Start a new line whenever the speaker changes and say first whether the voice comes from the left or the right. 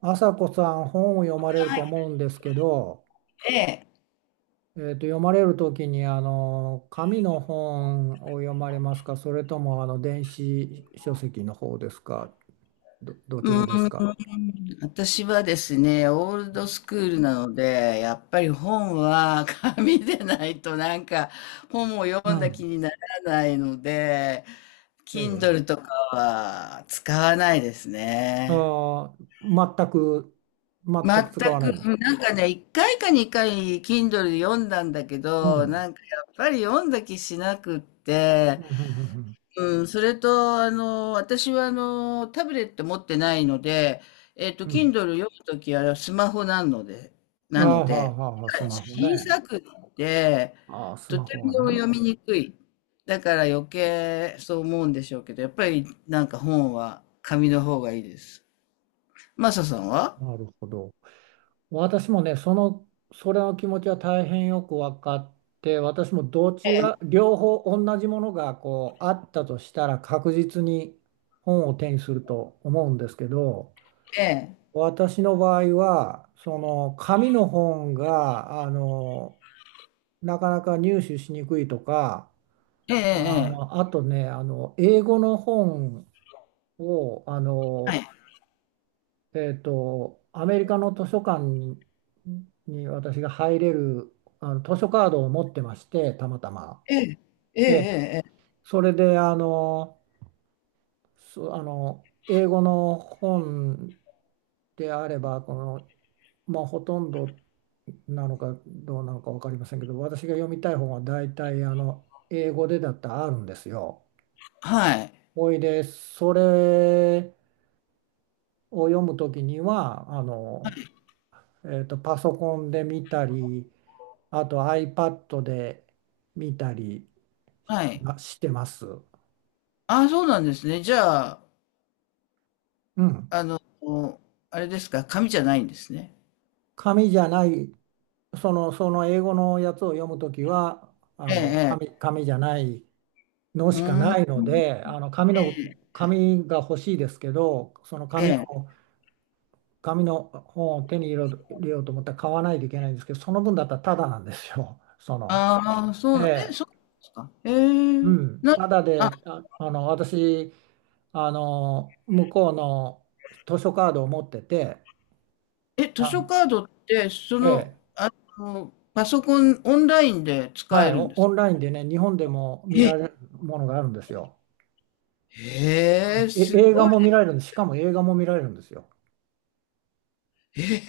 right: 朝子さん、本を読まれると思うんですけど、
left: ええ、
right: 読まれる時に、あの紙の本を読まれますか、それともあの電子書籍の方ですか？どち
left: うー
right: らですか？
left: ん、私はですね、オールドスクールなので、やっぱり本は 紙でないとなんか本を
right: う
left: 読んだ気
right: ん。
left: にならないので、
right: ええ。
left: Kindle
right: え
left: と
right: え。
left: かは使わないですね。
right: あ全く、使
left: 全
right: わない
left: く、
right: んですか？
left: なんかね、一回か二回 Kindle で読んだんだけ
right: う
left: ど、
right: ん。
left: なんかやっぱり読んだ気しなくっ
right: う
left: て、
right: ん。うん。
left: うん、それと、私は、タブレット持ってないので、
right: うん。うん。
left: Kindle 読むときはスマホなので、
right: あ
left: なの
right: あ、はあ。
left: で、
right: はあ、スマホね。
left: 小さくって、
right: ああ、ス
left: と
right: マ
left: て
right: ホ
left: も
right: はね。
left: 読みにくい。だから余計そう思うんでしょうけど、やっぱりなんか本は紙の方がいいです。マサさんは。
right: なるほど。私もね、その、それの気持ちは大変よく分かって、私もどちら、両方同じものがこうあったとしたら、確実に本を手にすると思うんですけど、
left: ええ、
right: 私の場合は、その紙の本が、なかなか入手しにくいとか、
left: ええ、ええ、
right: あとね、英語の本を、
left: はい。
right: アメリカの図書館に、私が入れるあの図書カードを持ってまして、たまたま。
left: ええ、ええ、え
right: ええ、
left: え、ええ
right: それであの英語の本であれば、この、まあ、ほとんどなのかどうなのか分かりませんけど、私が読みたい本は大体あの英語でだったらあるんですよ。
left: はい。
right: ほいで、それを読むときには、パソコンで見たり、あと iPad で見たり
left: はい。
right: してます。
left: ああ、そうなんですね。じゃあ、
right: うん。
left: あの、あれですか、紙じゃないんですね。
right: 紙じゃない、その、その英語のやつを読むときは、
left: ええ、ええ。
right: 紙じゃないの
left: う
right: しかな
left: ー
right: い
left: ん、
right: ので、紙が欲しいですけど、
left: ええ。
right: 紙の本を手に入れよう入れようと思ったら、買わないといけないんですけど、その分だったらタダなんですよ。その、
left: ああ、そ
right: え
left: うな、え、
right: え、
left: そうなんですか。
right: うん。タダ
left: あ、
right: で、私、向こうの図書カードを持ってて、
left: え、図書
right: あ、
left: カードって、
right: ええ、
left: パソコン、オンラインで使
right: は
left: え
right: い、
left: るんで
right: オ
left: すか？
right: ンラインでね、日本でも見
left: え、
right: られるものがあるんですよ。う
left: へえ、
right: ん、
left: す
right: 映画
left: ごい。
right: も見られるんです。しかも映画も見られるんですよ。
left: ええ、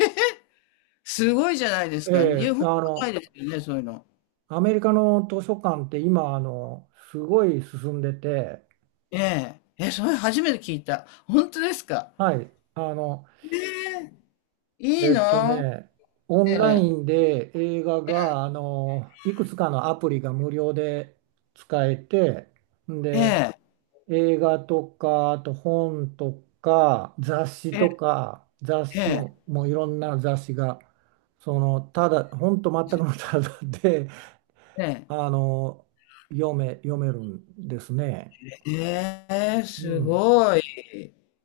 left: すごいじゃないです
right: え
left: か。日
right: え、
left: 本はないですよね、そういうの。
right: アメリカの図書館って今、すごい進んでて、
left: ええ、え、それ初めて聞いた。本当ですか。
right: はい、
left: ええ、いい
right: えっと
left: な。
right: ね、オ
left: え
right: ンラ
left: え、
right: インで映画が、いくつかのアプリが無料で使えて、ん
left: え
right: で、
left: え、
right: 映画とか、あと本とか、雑誌
left: え
right: と
left: え、
right: か、雑
left: え
right: 誌
left: え、
right: も、もういろんな雑誌が、その、ただ、本当全くのただで、
left: ええ。
right: あの、読めるんですね。
left: ええ、
right: う
left: す
right: ん。
left: ごい。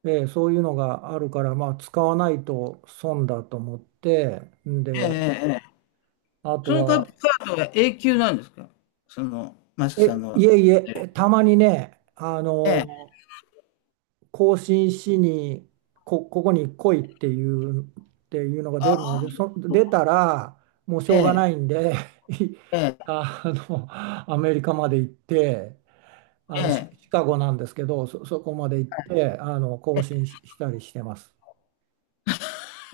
right: で、そういうのがあるから、まあ、使わないと損だと思って、ん
left: ええ
right: で、
left: ええ。
right: あと
left: そのカ
right: は、
left: カードは永久なんですか？その、マサさんの
right: い
left: は。
right: えいえ、たまにね、
left: ええ。
right: 更新しにここに来いっていう、のが出
left: あ
right: るので、
left: あ、
right: 出たらもうし
left: え
right: ょうがな
left: え、
right: いんで
left: ええ、
right: あアメリカまで行って、あ
left: え
right: の
left: え。
right: シカゴなんですけど、そこまで行って、更新したりしてます。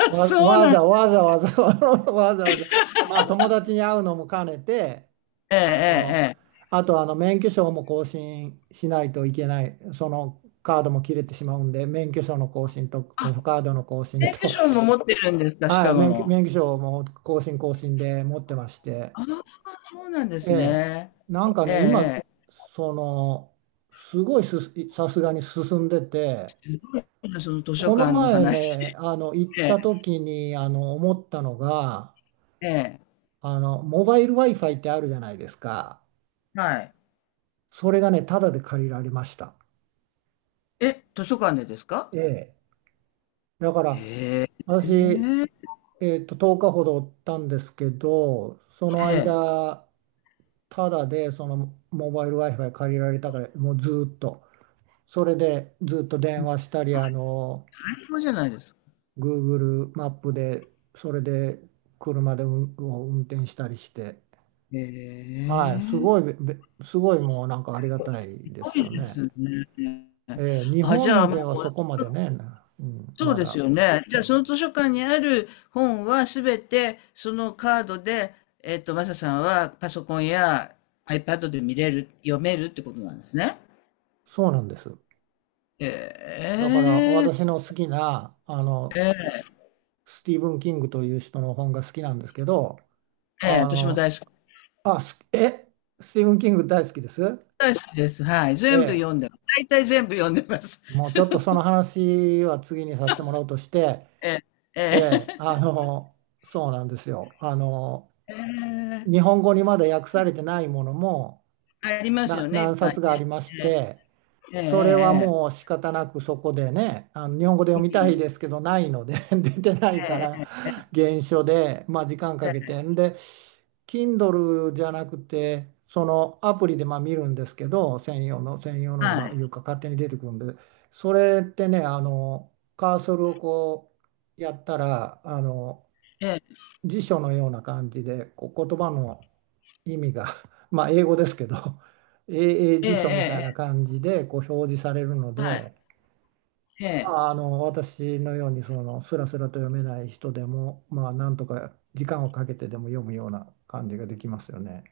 left: あ、
right: わ、
left: そう
right: わ
left: なん。
right: ざわざわざ わざわざ、まあ友達に会うのも兼ねて、
left: えええ
right: あの、
left: えええ。
right: あと、あの免許証も更新しないといけない、そのカードも切れてしまうんで、免許証の更新と図
left: あ、
right: 書カードの更新
left: 定期
right: と、
left: 証も持ってるんです か？シ
right: は
left: カ
right: い、
left: ゴの。
right: 免許証も更新更新で持ってまして、
left: ああ、そうなんで
right: え
left: す
right: え、
left: ね。
right: なんか
left: ええ
right: ね、今、
left: ええ。
right: その、すごいす、さすがに進んでて、
left: すごいな、その図書
right: この
left: 館の
right: 前
left: 話。
right: ね、行っ
left: ええ
right: た時に、思ったのが、
left: ええ。
right: モバイル Wi-Fi ってあるじゃないですか。
left: はい。
right: それがね、タダで借りられました。
left: え、図書館でですか？
right: ええ。だから、
left: へえ。え
right: 私、
left: え。
right: 10日ほどおったんですけど、その
left: ええ。
right: 間、タダでそのモバイル Wi-Fi 借りられたから、もうずーっと、それでずっと電話したり、
left: 最高じゃないですか。
right: Google マップで、それで車で運転したりして、
left: へ
right: はい、
left: え、す
right: すごい、もうなんかありがたいで
left: ご
right: すよ
left: いです
right: ね。
left: ね。
right: 日
left: あ、じゃあ、
right: 本
left: ま
right: では
left: あ、
right: そこまでね、うん、
left: そう
right: ま
left: です
right: だ。
left: よね。じゃあ、その図書館にある本はすべて、そのカードで、マサさんはパソコンや iPad で見れる、読めるってことなんですね。
right: そうなんです。
left: え
right: だから
left: え、
right: 私の好きなあのスティーブン・キングという人の本が好きなんですけど、
left: え
right: あ
left: え、私も大
right: の、
left: 好き。
right: あ、すえ、スティーブン・キング大好きです。
left: 大好きです。はい。
right: え
left: 全部読ん
right: え、
left: でます。大体全部読んでます。
right: もうちょっとその話は次にさせてもらうとして、
left: え
right: え
left: え、
right: え、
left: え
right: そうなんですよ。
left: え、ええ
right: 日本語にまだ訳されてないものも
left: ありますよね、いっ
right: 何
left: ぱい
right: 冊があ
left: ね。
right: りまして、
left: ええ、
right: それは
left: え
right: もう
left: え、
right: 仕方なくそこでね、あの日本語で
left: え
right: 読み
left: えう
right: たい
left: ん
right: ですけどないので 出てないか
left: え
right: ら
left: え、
right: 原書で、まあ、時間か
left: え
right: けて
left: え
right: んで、 Kindle じゃなくてそのアプリでまあ見るんですけど、専用の専用のが
left: は
right: まあい
left: い。
right: うか勝手に出てくるんで、それってね、あのカーソルをこうやったら、あの辞書のような感じで、こう言葉の意味が まあ英語ですけど 英英
left: ええ
right: 辞
left: ええ
right: 書みたいな
left: ええ、
right: 感じでこう表示されるの
left: はい、
right: で、
left: え
right: ま
left: え。
right: あ、あの私のようにそのスラスラと読めない人でも、まあ、なんとか時間をかけてでも読むような感じができますよね。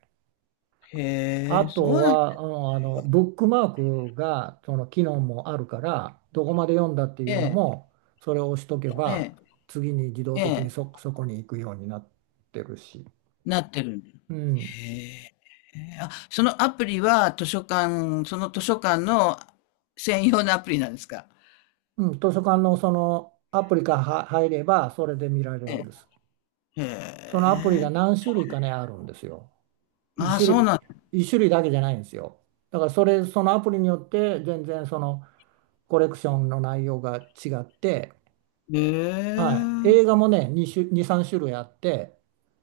left: へ
right: あ
left: え、そ
right: と
left: うなん。
right: は、うん、あのブックマークがその機能もあるから、どこまで読んだってい
left: え
right: うの
left: え、
right: もそれを押しとけば
left: え
right: 次に自
left: え、
right: 動
left: え
right: 的に
left: え、
right: そこに行くようになってるし。
left: なってるんだ。
right: うん、
left: へえ。あ、そのアプリは図書館その図書館の専用のアプリなんですか？
right: うん、図書館のそのアプリからは入れば、それで見られるん
left: え
right: です。
left: え。
right: その
left: へ
right: アプリが
left: え。
right: 何種類かね、あるんですよ。一
left: ああ、
right: 種
left: そう
right: 類、
left: なんだ。
right: 一種類だけじゃないんですよ。だからそのアプリによって、全然そのコレクションの内容が違って、
left: へえ。
right: はい、映画もね、2、3種類あって、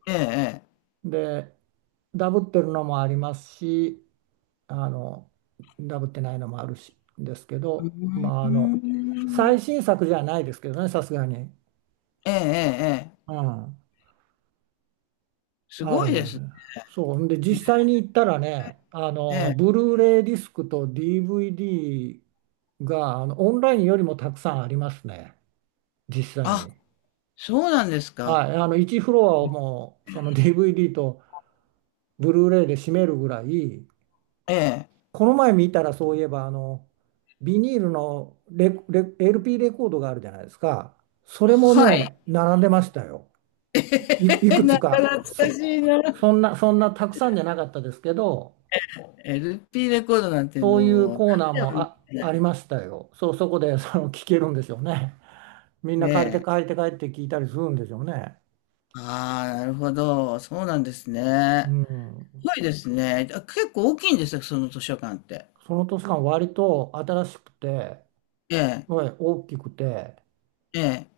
left: ええええ。
right: で、ダブってるのもありますし、あの、ダブってないのもあるし、ですけ
left: う
right: ど、
left: ー
right: まあ、
left: ん。
right: 最新作じゃないですけどね、さすがに。
left: ええええええ。
right: うん、
left: す
right: あ
left: ご
right: る
left: い
right: ん
left: で
right: で
left: す
right: す
left: ね。
right: ね。そう。んで、実際に行ったらね、
left: ええ。
right: ブルーレイディスクと DVD が、オンラインよりもたくさんありますね。実際
left: あ、
right: に。
left: そうなんですか。
right: はい。1フロアをもう、その DVD とブルーレイで占めるぐらい。
left: ええ。
right: この前見たらそういえば、ビニールのLP レコードがあるじゃないですか。それも
left: はい。
right: ね、並んでましたよ。い
left: え、
right: く
left: な
right: つ
left: か
right: か。
left: 懐かしいな。
right: そんなたくさんじゃなかったですけど、
left: LP レコードなんて
right: そういう
left: もう、
right: コーナー
left: 何年
right: も
left: も見
right: あり
left: て
right: ましたよ。そう、そこで その聞けるんでしょうね。みんな借りて
left: ね。
right: 借りて帰って聞いたりするんでしょうね。
left: ああ、なるほど。そうなんです
right: う
left: ね。す
right: ん。
left: ごいですね。あ、結構大きいんですよ、その図書館って。
right: その図書館割と新しくて、
left: ええ、
right: はい、大きくて、
left: ええ、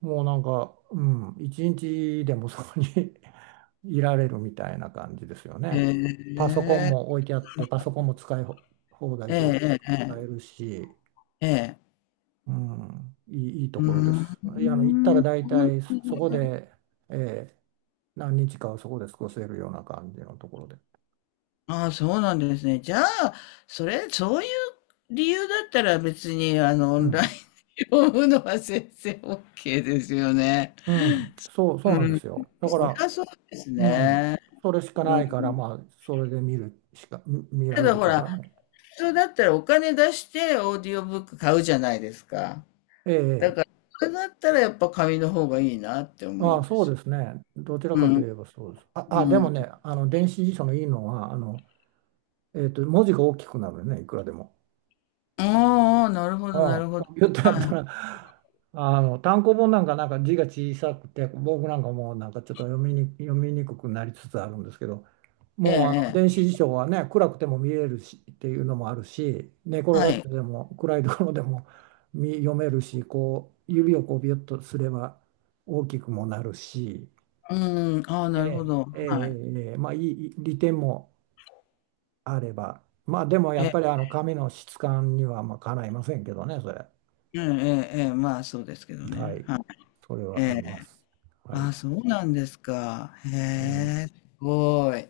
right: もうなんか、うん、一日でもそこに いられるみたいな感じですよ
left: え
right: ね。パソコンも
left: え、
right: 置いてあって、パソコンも使い放
left: え
right: 題で
left: え、ええ、え
right: 使え
left: え。
right: るし、
left: ええ
right: うん、いいと
left: うー
right: ころです。いや、行ったら
left: ん。
right: 大体そこで、えー何日かはそこで過ごせるような感じのところで。
left: ああ、そうなんですね。じゃあ、それ、そういう理由だったら別に、オ
right: う
left: ンライン
right: ん。
left: で読むのは先生 OK ですよね。
right: うん。そう
left: う
right: なんで
left: ん。
right: すよ。だか
left: そり
right: ら、
left: ゃそうです
right: うん。
left: ね。
right: それしか
left: う
right: な
left: ん。
right: いから、まあ、それで見るしか、見ら
left: た
right: れ
left: だ
right: る
left: ほ
right: か
left: ら、
right: らね。
left: 普通だったらお金出してオーディオブック買うじゃないですか。
right: え
left: だ
right: え。
left: から、それだったらやっぱ紙の方がいいなって思う
right: ああ、
left: んで
right: そう
left: すよ。
right: ですね。どちら
left: う
right: かとい
left: ん。
right: えばそうです。で
left: う
right: も
left: ん。
right: ね、電子辞書のいいのは、文字が大きくなるね、いくらでも。
left: ああ、なるほ
right: う
left: ど、なる
right: ん、
left: ほど。
right: コンピューターやった
left: は
right: ら、単行本なんか字が小さくて、僕なんかもうなんかちょっと読みにくくなりつつあるんですけど、
left: い。ええ、
right: もうあの
left: え
right: 電子
left: え。
right: 辞書はね、暗くても見えるしっていうのもあるし、寝転
left: は
right: がって
left: い。
right: でも暗いところでも読めるし、こう指をこうビュッとすれば大きくもなるし、
left: うん、ああ、
right: え
left: なるほ
right: え、
left: ど。
right: ええ、
left: はい。
right: ええ、まあいい利点もあれば、まあでもやっ
left: え、
right: ぱりあの紙の質感にはまあかないませんけどね、それ。
left: ええ、ええ、ええ、まあそうですけど
right: は
left: ね。
right: い。
left: はい。
right: それ
left: え
right: はあり
left: え。
right: ます。は
left: あ
right: い。
left: あ、そうなんですか。へ
right: はい。
left: え、すごい。